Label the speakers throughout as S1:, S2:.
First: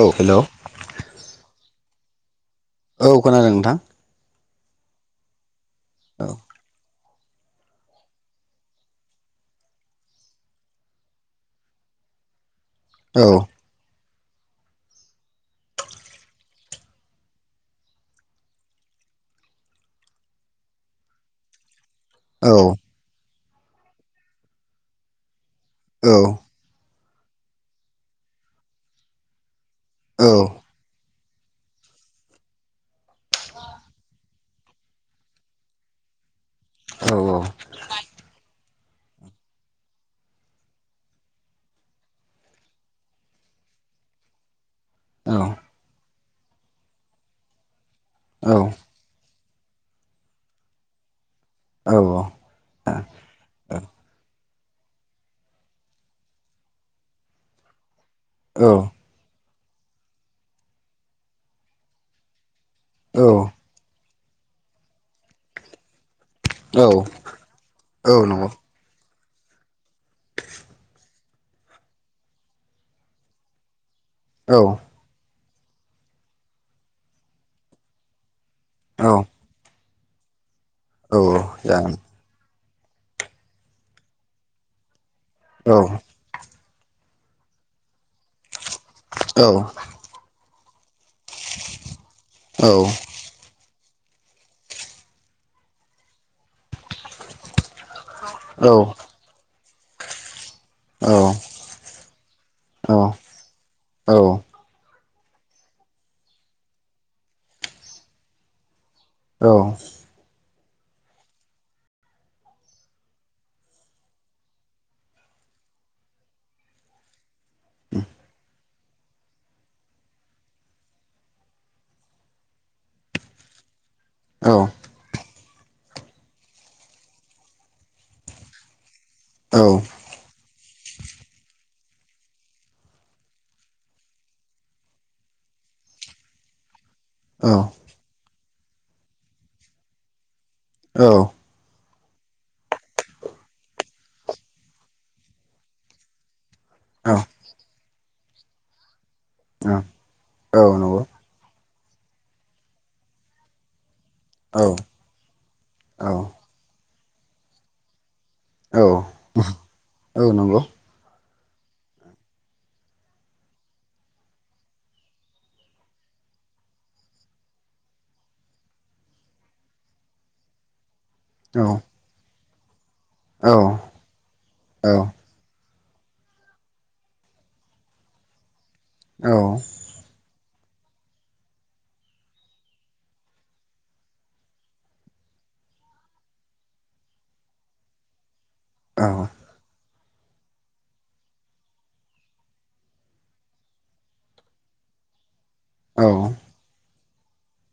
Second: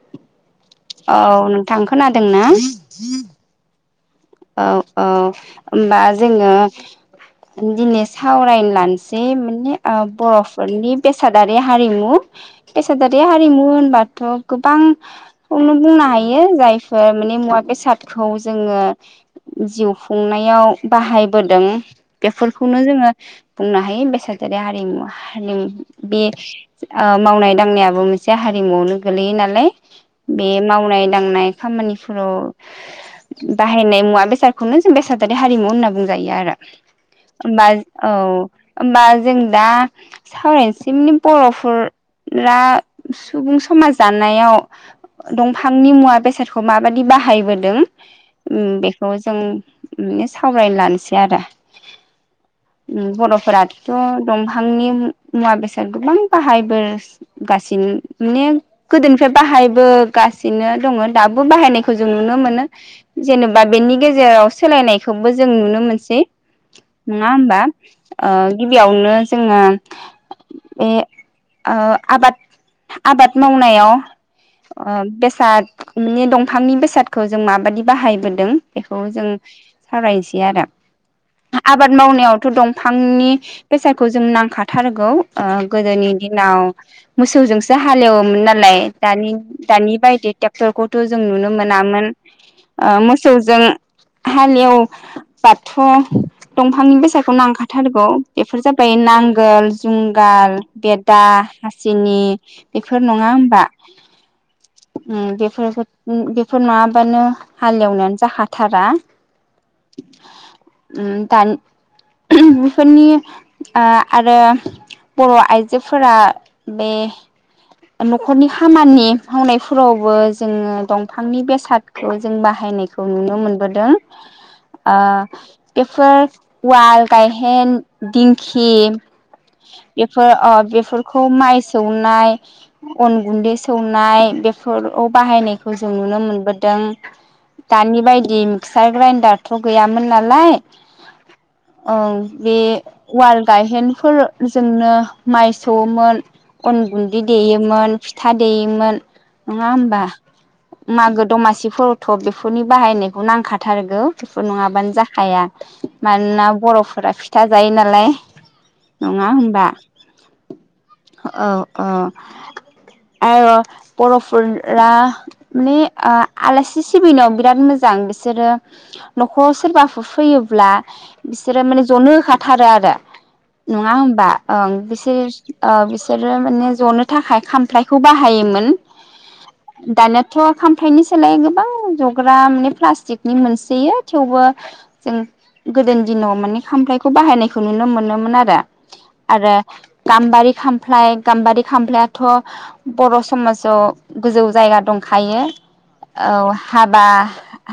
S1: औ हेलौ
S2: औ नोंथां। खोनादों ना?
S1: औ खोनादों नोंथां।
S2: औ औ। होमबा
S1: औ
S2: जोङो दिनै सावरायनो लानोसै माने ओ बर'फोरनि बेसादारि हारिमु
S1: औ
S2: फेसादारि हारिमु होनबा थ' गोबांखौनो बुंनो हायो जायफोर माने मुवा बेसादखौ जोङो जिउ खुंनायाव बाहायबोदों।
S1: औ
S2: बेफोरखौनो जोङो बुंनो हायो बेसादारि हारिमु। निम
S1: औ
S2: बे ओ मावनाय दांनायाबो मोनसे हारिमुआवनो गोल्लैयो नालाय।
S1: औ
S2: बे मावनाय दांनाय खामानिफ्राव बाहायनाय मुवा बेसादखौनो जों बेसादारि हारिमु होनना बुंजायो आरो
S1: औ
S2: होबाज औ होमबा जों दा सावरायनोसमनि बर'फोरा सुबुं समाज जानायाव दंफांनि मुवा बेसे सारखौ माबादि बाहायबोदों। उम
S1: औ औ
S2: बे जों सावरायनो लानोसै आरो
S1: औ
S2: बर'फोराथ' दंफां फांनि मुवा बेसाद गोबां बाहायबोगासिनो माने गोदोनिफ्राय बाहायबोगासिनो दङ दाबो बाहायनायखौ जों नुनो मोनो। जेनेबा नि गेजेराव सोलायनायखौबो जों नुनो मोनसै । नङा
S1: नंगौ
S2: होमबाओ गिबियावनो जोङो बे ओ आबाद आबाद मावनायाव
S1: औ
S2: ओ बेसाद माने दंफांनि बेसादखौ जों माबादि बाहायबोदों। बेखौ
S1: औ
S2: जों सावरायनोसै आरो आबाद
S1: जागोन
S2: मावनायावथ' दं। बिफांनि बेसादखौ जों नांखाथारगौ। ओ
S1: औ
S2: गोदोनि दिनाव मोसौजोंसो हालेवोमोन ना थाय दानि
S1: औ
S2: दानि बायदि टेक [unintelligible] थ जों नुनो मोनामोन
S1: औ
S2: ओ मोस उम हालेव बाथ दंफांनि बेसादखौ नांखाथारगौ बेफोर
S1: औ
S2: जाबाय नांगोल जुंगाल बेदा, हासिनि बेफोर नङा होमबा।
S1: औ
S2: ओम बेफोर बेफोर नङाबानो हालेवनायानो जाखाथारा।
S1: औ
S2: ओम दानि बेफोरनि ओ आरो बर आइजोफोरा बे नखरनि हा खामानि मावनायफोरावबो जोङो दंफांनि बेसादखौ जों बाहायनाय खौ नुनो मोनबोदों। आ बेफोर उवाल, गायहेन, दिंखि बेफोर अ बेफोरखौ माइस सौनाय अन गुन्दै सौनाय बेफोराव बाहायनायखौ जों नुनो मोनबोदों। दानि बायदि मिक्सार ग्राइन्डारथ गैयामोन नालाय।
S1: औ।
S2: औ बे उवाल गायहेनफोरजोंनो माइ सौवोमोन। अन गुन्दै देयोमोन। फिथा देयोमोन। नङा होमबा
S1: नंगौ
S2: मागो दमासि फोरथ बे फोरनि बाहायनायखौ नांखाथारगौ बेफोर
S1: औ
S2: नङाबानो जाखाया मानोना बरफ फोरा फिथा जायो नालाय।
S1: औ
S2: नङा होमबा
S1: औ नंगौ।
S2: औ औ आरो बरफोरा माने ओ आलासि सि बिनायाव बिराद मोजां बिसोरो नखराव सोरबाफोर फैयोब्ला बिसोरो माने
S1: औ
S2: जनो होखा थारो आरो। नङा
S1: औ
S2: होमबा ओं बिसोर ओ बिसोरो माने ज'नो थाखाय खामफ्लायखौ बाहायोमोन।
S1: औ
S2: दानाथ' खाम हाथाइनि सोलाय गोबां जग्रा माने प्लास्टिकनि मोनसोयो थेवबो जों गोदोनि दिनाव माने खामफ्लायखौ बाहायनायखौ नुनो मोनोमोन आरो। आरो गाम्बारि खामफ्लाय गाम्बारि खामफ्लायाथ बर' समाजाव गोजौ जायगा दंखायो। औ। बा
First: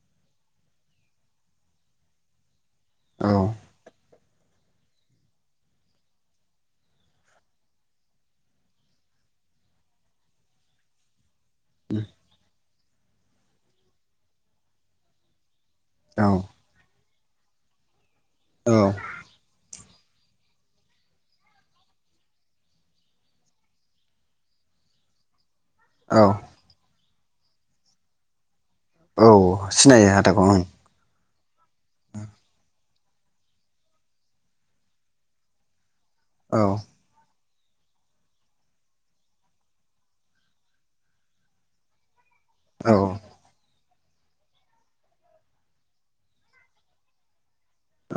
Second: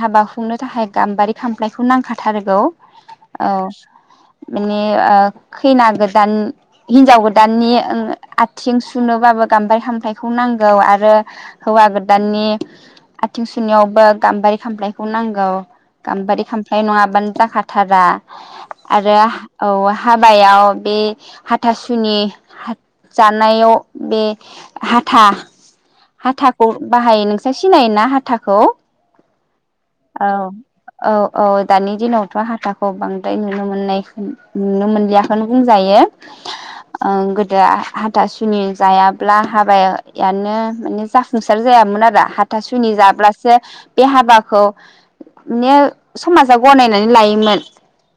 S2: हाबा खुंनो थाखाय गाम्बारि खामफ्लायखौ नांखाथारगौ। औ। माने ओ खैना गोदान हिनजाव गोदाननि आथिं सुनोबाबो गामबारि खामफाइखौ नांगौ आरो हौवा गोदाननि आथिं सु सुनायावबो गाम्बारि खामफ्लायखौ नांगौ।
S1: औ
S2: गाम्बारि खामफ्लाय नङाबानो जाखाथारा।
S1: औ
S2: आरो औ। हाबायाव बे हाथासुनि जानायाव बे हाथा
S1: औ
S2: हाथाखौ बाहायो नोंसोर सिनायोना हाथा खौ।
S1: औ। सिनायो हाथाखौ ओं।
S2: औ औ दानि दिनावथ हाथाखौ बांद्राय नुनो मोननाय नुनो मोनलियाखौनो बुंजायो।
S1: औ
S2: ओं गोद दा हाथासुनि जायाब्ला हाबायानो माने जाफुंसार जायामोन आरो हाथ हाथा
S1: औ
S2: सुनि जाब्लासो बे हाबाखौ माने समाजा गनायनानै लायोमोन।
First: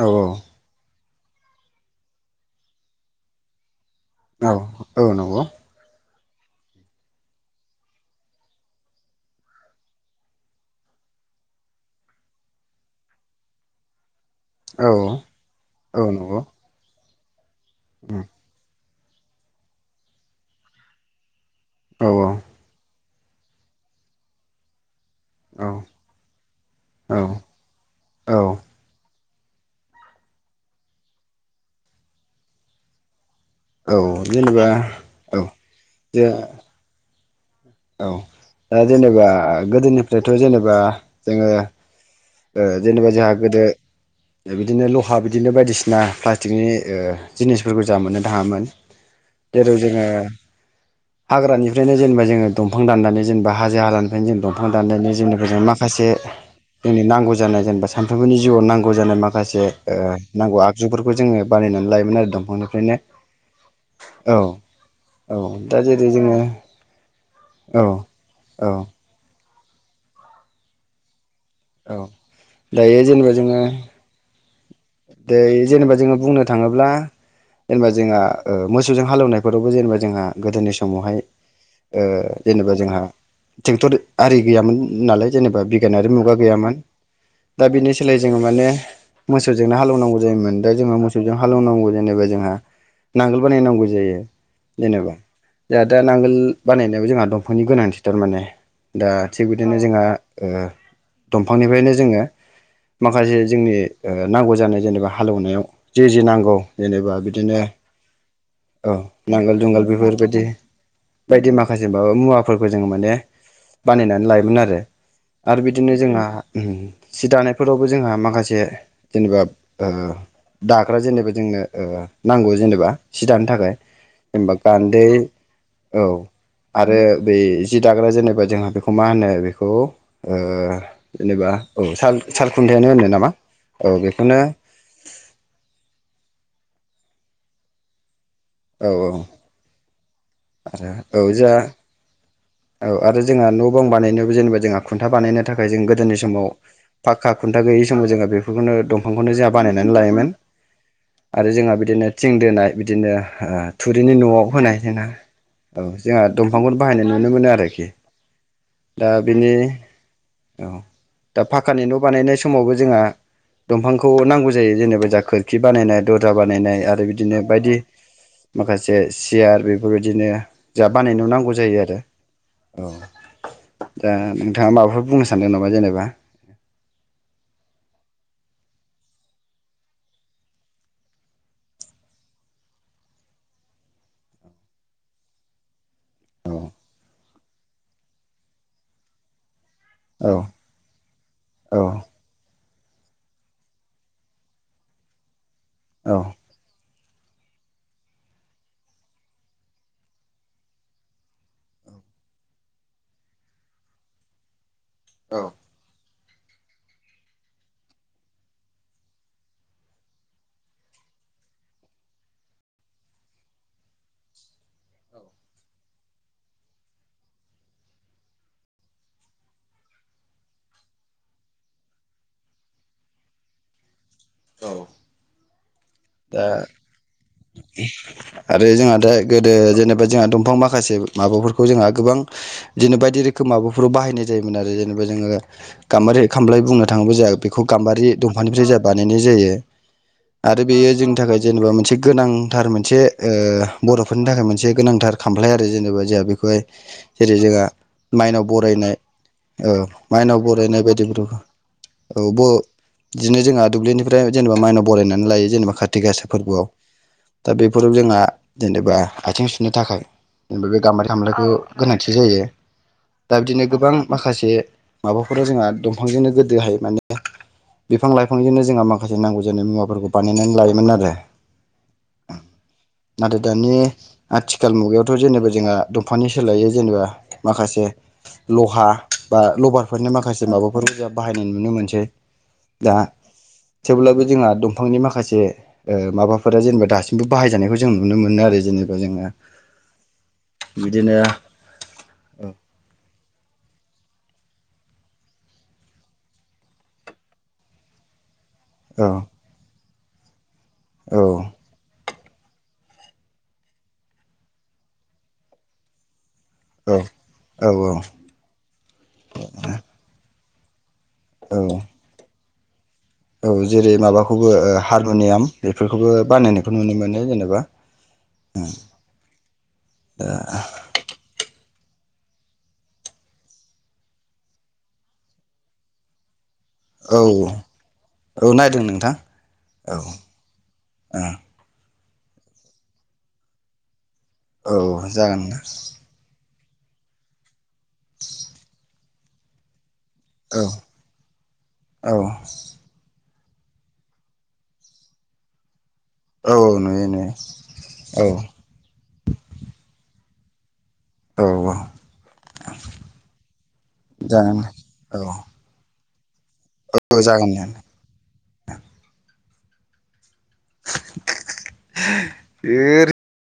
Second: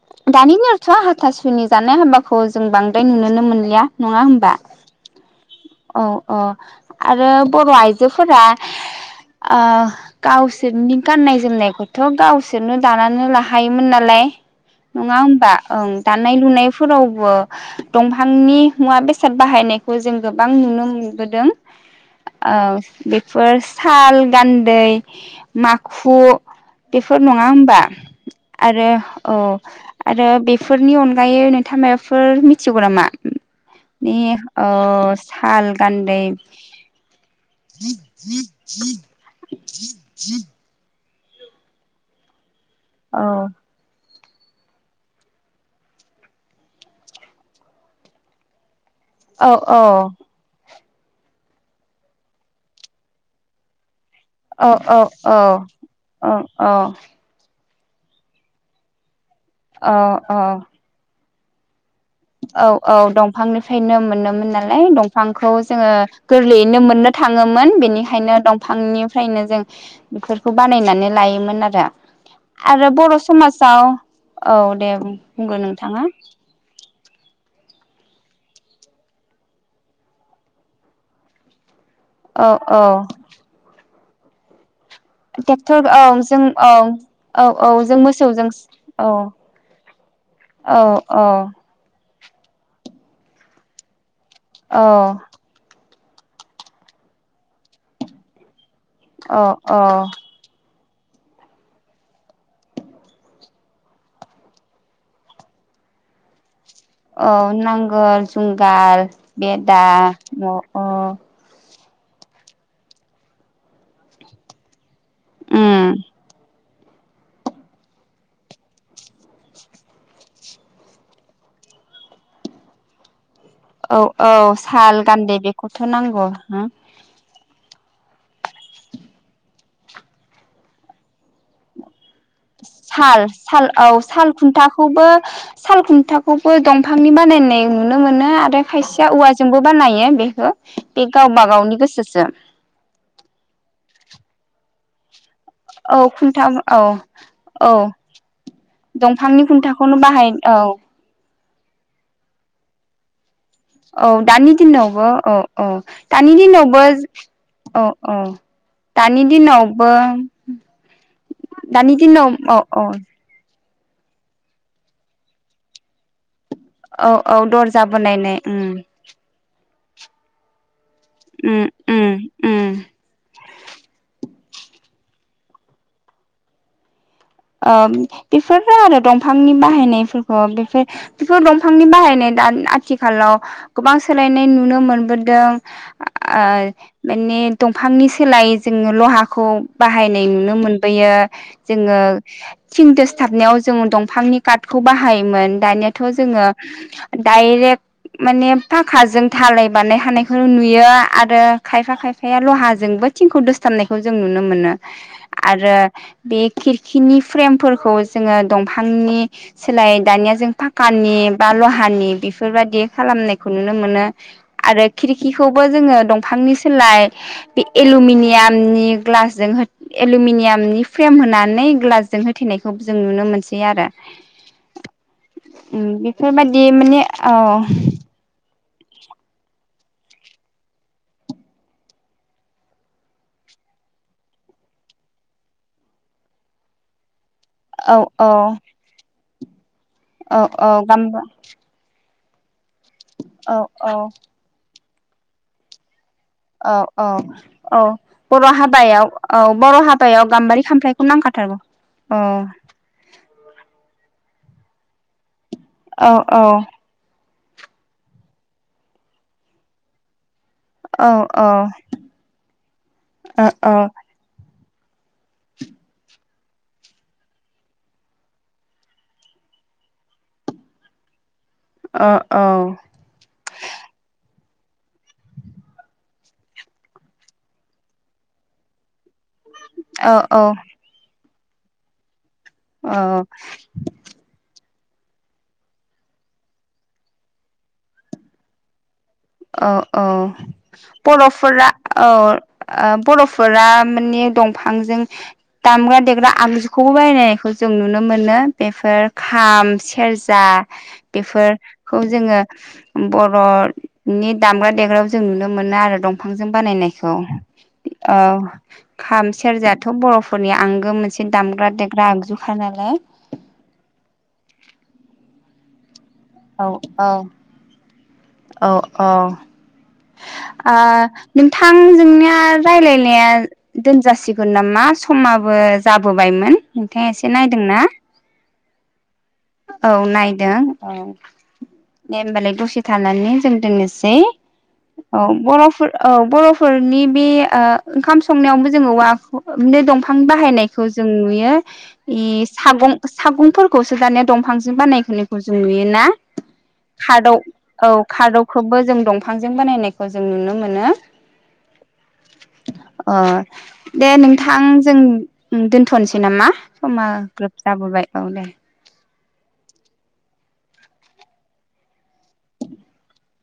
S1: औ
S2: दानि दिनावथ हाथ थासुनि जानाय हाबाखौ जों बांद्राय नुुनोनो मोनलिया। नङा
S1: औ
S2: होनबा
S1: औ नंगौ
S2: औ। अ आरो बर' आइजोफोरा ओ गावसोरनि गाननाय जोमनायखौथ' गावसोरनो दानानो लाखायोमोन नालाय।
S1: औ
S2: नङा होमबा ओं
S1: औ
S2: दानाय
S1: नंगौ औ
S2: लुनायफोराव अ दंफांनि मुवा बेसाद बाहायनायखौ जों गोबां नुनो मोनबोदों।
S1: औ
S2: आ बे फोर साल गान्दै माखु
S1: औ
S2: बेफोर नङा होमबा
S1: औ
S2: आरो औ आरो बेफोरनि अनगायै नोंथां माबाफोर मिथिगौ नामा?
S1: औ
S2: नि
S1: जेनेबा
S2: ओ
S1: औ
S2: साल गान्दै।
S1: जे औ दा जेनेबा गोदोनिफ्रायथ' जेनेबा जोंङो ओ जेनेबा
S2: औ
S1: जोंहा गोदो बिदिनो लहा बिदिनो बायदिसिना प्लास्टिकनि ओ जिनिसफोरखौ जों मोननो थांङामोन।
S2: औ
S1: जेराव
S2: औ
S1: जोंङो हाग्रानिफ्रायनो जेनेबा जोंङो दंफां दाननानै जेनेबा हाजो हाला ओंखायनो जों दंफां
S2: औ औ
S1: दाननानै
S2: औ
S1: जेनेबा जों माखासे
S2: औ
S1: जोंनि नांगौ जानाय जेनेबा सानफ्रोमबोनि जिउआव नांगौ जानाय मा माखासे
S2: औ
S1: ओ नांगौ आगजुफोरखौ जोंङो बानायनानै लायो
S2: औ औ दंफांनिफ्रायनो
S1: औ
S2: मोनोमोन नालाय
S1: औ
S2: दंफांखौ
S1: दा
S2: जोंङो
S1: जेरै जोङो
S2: गोरलैयैनो मोननो थांङोमोन
S1: औ
S2: बेनिखायनो
S1: औ
S2: दंफांनिफ्रायनो जों बेफोरखौ बानायनानै लायोमोन। मोन आरो
S1: औ
S2: आरो
S1: दायो
S2: बर'
S1: जेनेबा जोङो
S2: समाजाव औ। दे बुंगोन
S1: दायो जेनेबा
S2: नोंथाङा
S1: जोंङो बुंनो थांङोब्ला जेनेबा जोंहा ओ मोसौजों हालेवनाय फोरावबो जेनेबा जोंहा गोदोनि समावहाय ओ
S2: औ
S1: जेनेबा
S2: औ
S1: जोंहा ट्रेक्टर आरि गैयामोन। नालाय जेनेबा
S2: ट्रेक्टर औ
S1: बिगियानारि मुगा
S2: जों औ
S1: गैयामोन
S2: औ औ जों मोसौजों औ।
S1: जोंनो हालौनांगौ जायोमोन दा
S2: औ
S1: जोंङो
S2: औ
S1: मोसौजों हालौवनांगौ जेनेबा जोंहा नांगोल बानायनांगौ जायो।
S2: औ
S1: जेनेबा जोंहा दा नांगोल बानायनायावो जोंहा दंफांनि गोनांथिथार माने दा
S2: औ
S1: थिग बिदिनो
S2: औ
S1: जोंहा ओ दंफांनिफ्रायनो जोङो माखासे जोंनि ओ ओ नांगौ जानाय जेनेबा हालेवनायाव जे जे नांगौ जेनेबा
S2: औ
S1: बिदिनो
S2: नांगोल
S1: औ
S2: जुंगाल
S1: नांगोल
S2: बेदा
S1: जुंगाल बेफोरबायदि
S2: न अ
S1: बायदि माखासे माबा मुवाफोरखौ जोङो माने बानायनानै लायोमोन आरो आरो बिदिनो जोंहा ओम सि दानायफोरावबो जोंहा माखासे जेनेबा ओ दाग्रा जेनेबा जोंनो ओ नांगौ जेनेबा जि दानो थाखाय
S2: औ औ
S1: जेनबा
S2: साल
S1: गान्दै
S2: बेखौथ'
S1: औ
S2: नांगौ हो
S1: आरो बै जि दाग्रा जेनेबा जोंहा बेखौ मा होनो बेखौ‌ ओ जेनेबा औ साल-सालखुन्थायानो होनो
S2: साल
S1: नामा
S2: साल औ साल खुन्थाखौबो साल खुन्थाखौ बो दंफांनि बानायनाय नुनो मोनो आर ओमफ्राय
S1: औ
S2: खायसेया औवाजोंबो बानायो यो बेयो बे
S1: औ
S2: गावबा
S1: जा
S2: गावनि गोसोसो
S1: औ आरो जोंहा न' बां बानायनोबो जेनेबा जोंहा खुन्था बानायना नि थाखाय जों
S2: औ
S1: गोदोनि
S2: खुन्था
S1: समाव
S2: औ
S1: पाक्का खुन्था
S2: औ
S1: गैयि समाव जोङो बेफोरखौनो दंफांखौनो
S2: दंफांनि
S1: जोंहा बानायनानै
S2: खुन्थाखौनो
S1: लायोमोन
S2: बाहाय औ
S1: आरो जोंहा बिदिनो थिं दोनाय बिदिनो ओ
S2: औ
S1: थुरिनि न'आव
S2: दानि
S1: होनाय जोंना
S2: दिनावबो औ औ
S1: जोंहा
S2: दानि
S1: दंफांखौनो
S2: दिनावबो
S1: बाहायनाय नुनो मोनो
S2: औ
S1: आरोखि
S2: औ
S1: दा
S2: दानि
S1: बेनि
S2: दिनावबो
S1: औ दा फाखानि
S2: दानि
S1: न'
S2: दिनाव
S1: बानायनाय
S2: औ
S1: समावबो
S2: औ
S1: जोंहा दंफांखौ नांगौ जायो जेनेबा जा खोरखि बानायनाय दरजा बानायनाय आरो
S2: औ
S1: बिदिनो
S2: औ
S1: बायदि
S2: दरजा बानायनाय उम
S1: माखासे सियार बेफ बेबायदिनो जा बानायनो नांगौ
S2: उम
S1: जायो आरो
S2: उम उम
S1: औ दा ओ नोंथाङा माबाफोर बुंनो सानदों नामा जेनेबा
S2: ओम बेफोरनो आरो दंफांनि बाहायनायफोरखौ बेफोर बेफोर दंफांनि बाहायनाय दा आथिखालाव गोबां सोलायनाय नुनो मोनबोदों आ
S1: औ
S2: ओ माने दंफांनि सोलाय जोङो लहाखौ बाहायनाय
S1: औ
S2: नुनो मोनबोयो
S1: औ
S2: जोङो थिं दोसथाबनायाव जों दंफांनि काटखौ बाहायोमोन दानियाथ'
S1: औ
S2: जोङो डायरेक्ट माने फाखाजों धालाय बानाय हानायखौनो नुयो आरो खायफा खायफाया लहाजोंबो थिंखौ दोसथाबनायखौ जों नुनो मोनो
S1: औ
S2: आरो बे खिर खिनि फ्रेमफोरखौ जोङो दंफांनि सोलाय दानिया जों फाकानि बा लहानि बेफोरबायाददि खालामनायखौ नुनो मोनो आरो खिरखिखौबो जोङो दंफांनि सोलाय बे एलमिनियामनि ग्लासजों एलुमिनियामनि फ्रेम होनानै ग्लासजों होथेनायखौबो जों नुनो मोनसै आरो
S1: औ
S2: उम बेफोरबायदि माने अ
S1: आरो जोंहा दा गोदो जेनेबा जोंहा दंफां माखासे माबाफोरखौ जोंहा गोबां बिदिनो बायदि रोखोम माबाफोराव बाहायनाय जायोमोन आरो जेनेबा जोङो गामबारि खामबलाय बुंनो थाङोब्ला जाहा बेखौ
S2: औ
S1: गाम्बारि
S2: औ
S1: दंफांनिफ्राय जा बानायनाय जायो।
S2: औ
S1: आरो
S2: औ।
S1: बेयो
S2: गाम
S1: जोंनि थाखाय जेनेबा मोनसे गोनां। थार मोनसे ओ
S2: औ औ
S1: बर'फोरनि थाखाय मोनसे गोनांथार खामफ्लाइ आरो जेनेबा जा बेखौहाय
S2: औ औ
S1: जेरै जोंहा
S2: औ
S1: माइनाव
S2: बर'
S1: बरायनाय
S2: हाबायाव
S1: औ
S2: बर' हाबायाव
S1: माइनाव
S2: गाम्बारि
S1: बरायनाय
S2: खामफ्लायखौ
S1: बायदिफोराव
S2: नांखाथारगौ
S1: औ ब इदिनो जोंहा दुब्लिनिफ्राय जेनेबा मायनाव बायनानै लायो। जेनेबा खार्थि
S2: औ
S1: गासा
S2: औ
S1: फोरबोआव। दा बेफोराव जोंहा जेनेबा आथिं सुनो थाखाय। जेनबा बे गामबारि
S2: औ
S1: खामलायखौ
S2: औ
S1: गोनांथि जायो दा
S2: औ
S1: बिदिनो
S2: औ
S1: गोबां माखासे। माबाफोराव जोंहा दंफांजोंनो गोद बेहाय माने बिफां लाइफांजोंनो जोंहा माखासे नांगौ जानाय मुवाफोरखौ। बानायनानै लायोमोन आरो।
S2: औ
S1: नाथाय दानि। आथिखाल मुगायावथ' जेनेबा जोंहा दंफानि सोलायै जेनेबा माखासे लहा। बा लबारफोरनि
S2: औ
S1: माखासे माबाफोरबो जाबाय। बाहायनाय नुनो मोनसै। दा थेवब्लाबो जोंहा दं। बिफांनि माखासे ओ माबाफोरा जेनेबा दासिमबो बाहायजानायखौ जों नुनो मोनो आरो जेनेबा। जोङो
S2: औ औ
S1: बिदिनो
S2: बर'फोरा औ ओ बर'फोरा माने दंफां आंजों दामग्रा देग्रा आगजुखौबो बायनायखौ जों नुनो मोनो। बेफोर
S1: औ
S2: खाम सि खेरजा।
S1: औ
S2: बेफोरखौ। जोङो बर' नि दामग्रा देग्रायावो जों नुनो मोनो आरो दं बिफांजों
S1: औ
S2: बानायनायखौ औ खाम सेरजायाथ' बर' फोरनि आंगो मोन से
S1: औ
S2: दामग्रा देग्रा आगजु खानालाय।
S1: औ बेफोर
S2: औ औ औ औ आ‌ नों थां जोंनिया रायलायनाया दोनजासिगोन नामा समाबो जाबोबायमोन नोंथाङा
S1: औ
S2: एसे नायदों ना
S1: औ नायदों नोंथां
S2: औ नायदों औ दे होमबालाय दसे थानानै जों दोननोसै औ बर'फोर औ बरफ फोरनि बे ओ ओंखाम संनायावनोबो जोङो औवा दंफां बिफां
S1: औ
S2: बाहायनायखौ जों नुयो
S1: औ
S2: ए सागं सागंफोरखौसो दानिया दंफांजों बानाय होनायखौ जों नुयोना
S1: औ नुयो नुयो
S2: खादौ औ खादौखौबो जों दं फांजों बानायनायखौ जों नुनो मोनो।
S1: औ औ
S2: अ दे
S1: जागोन
S2: नोंथां जों
S1: औ
S2: दोनथनोसै [unintelligible] नामा समा
S1: औ जागोन
S2: ग्रोब
S1: दे
S2: जाबोबाय औ दे।
S1: ओर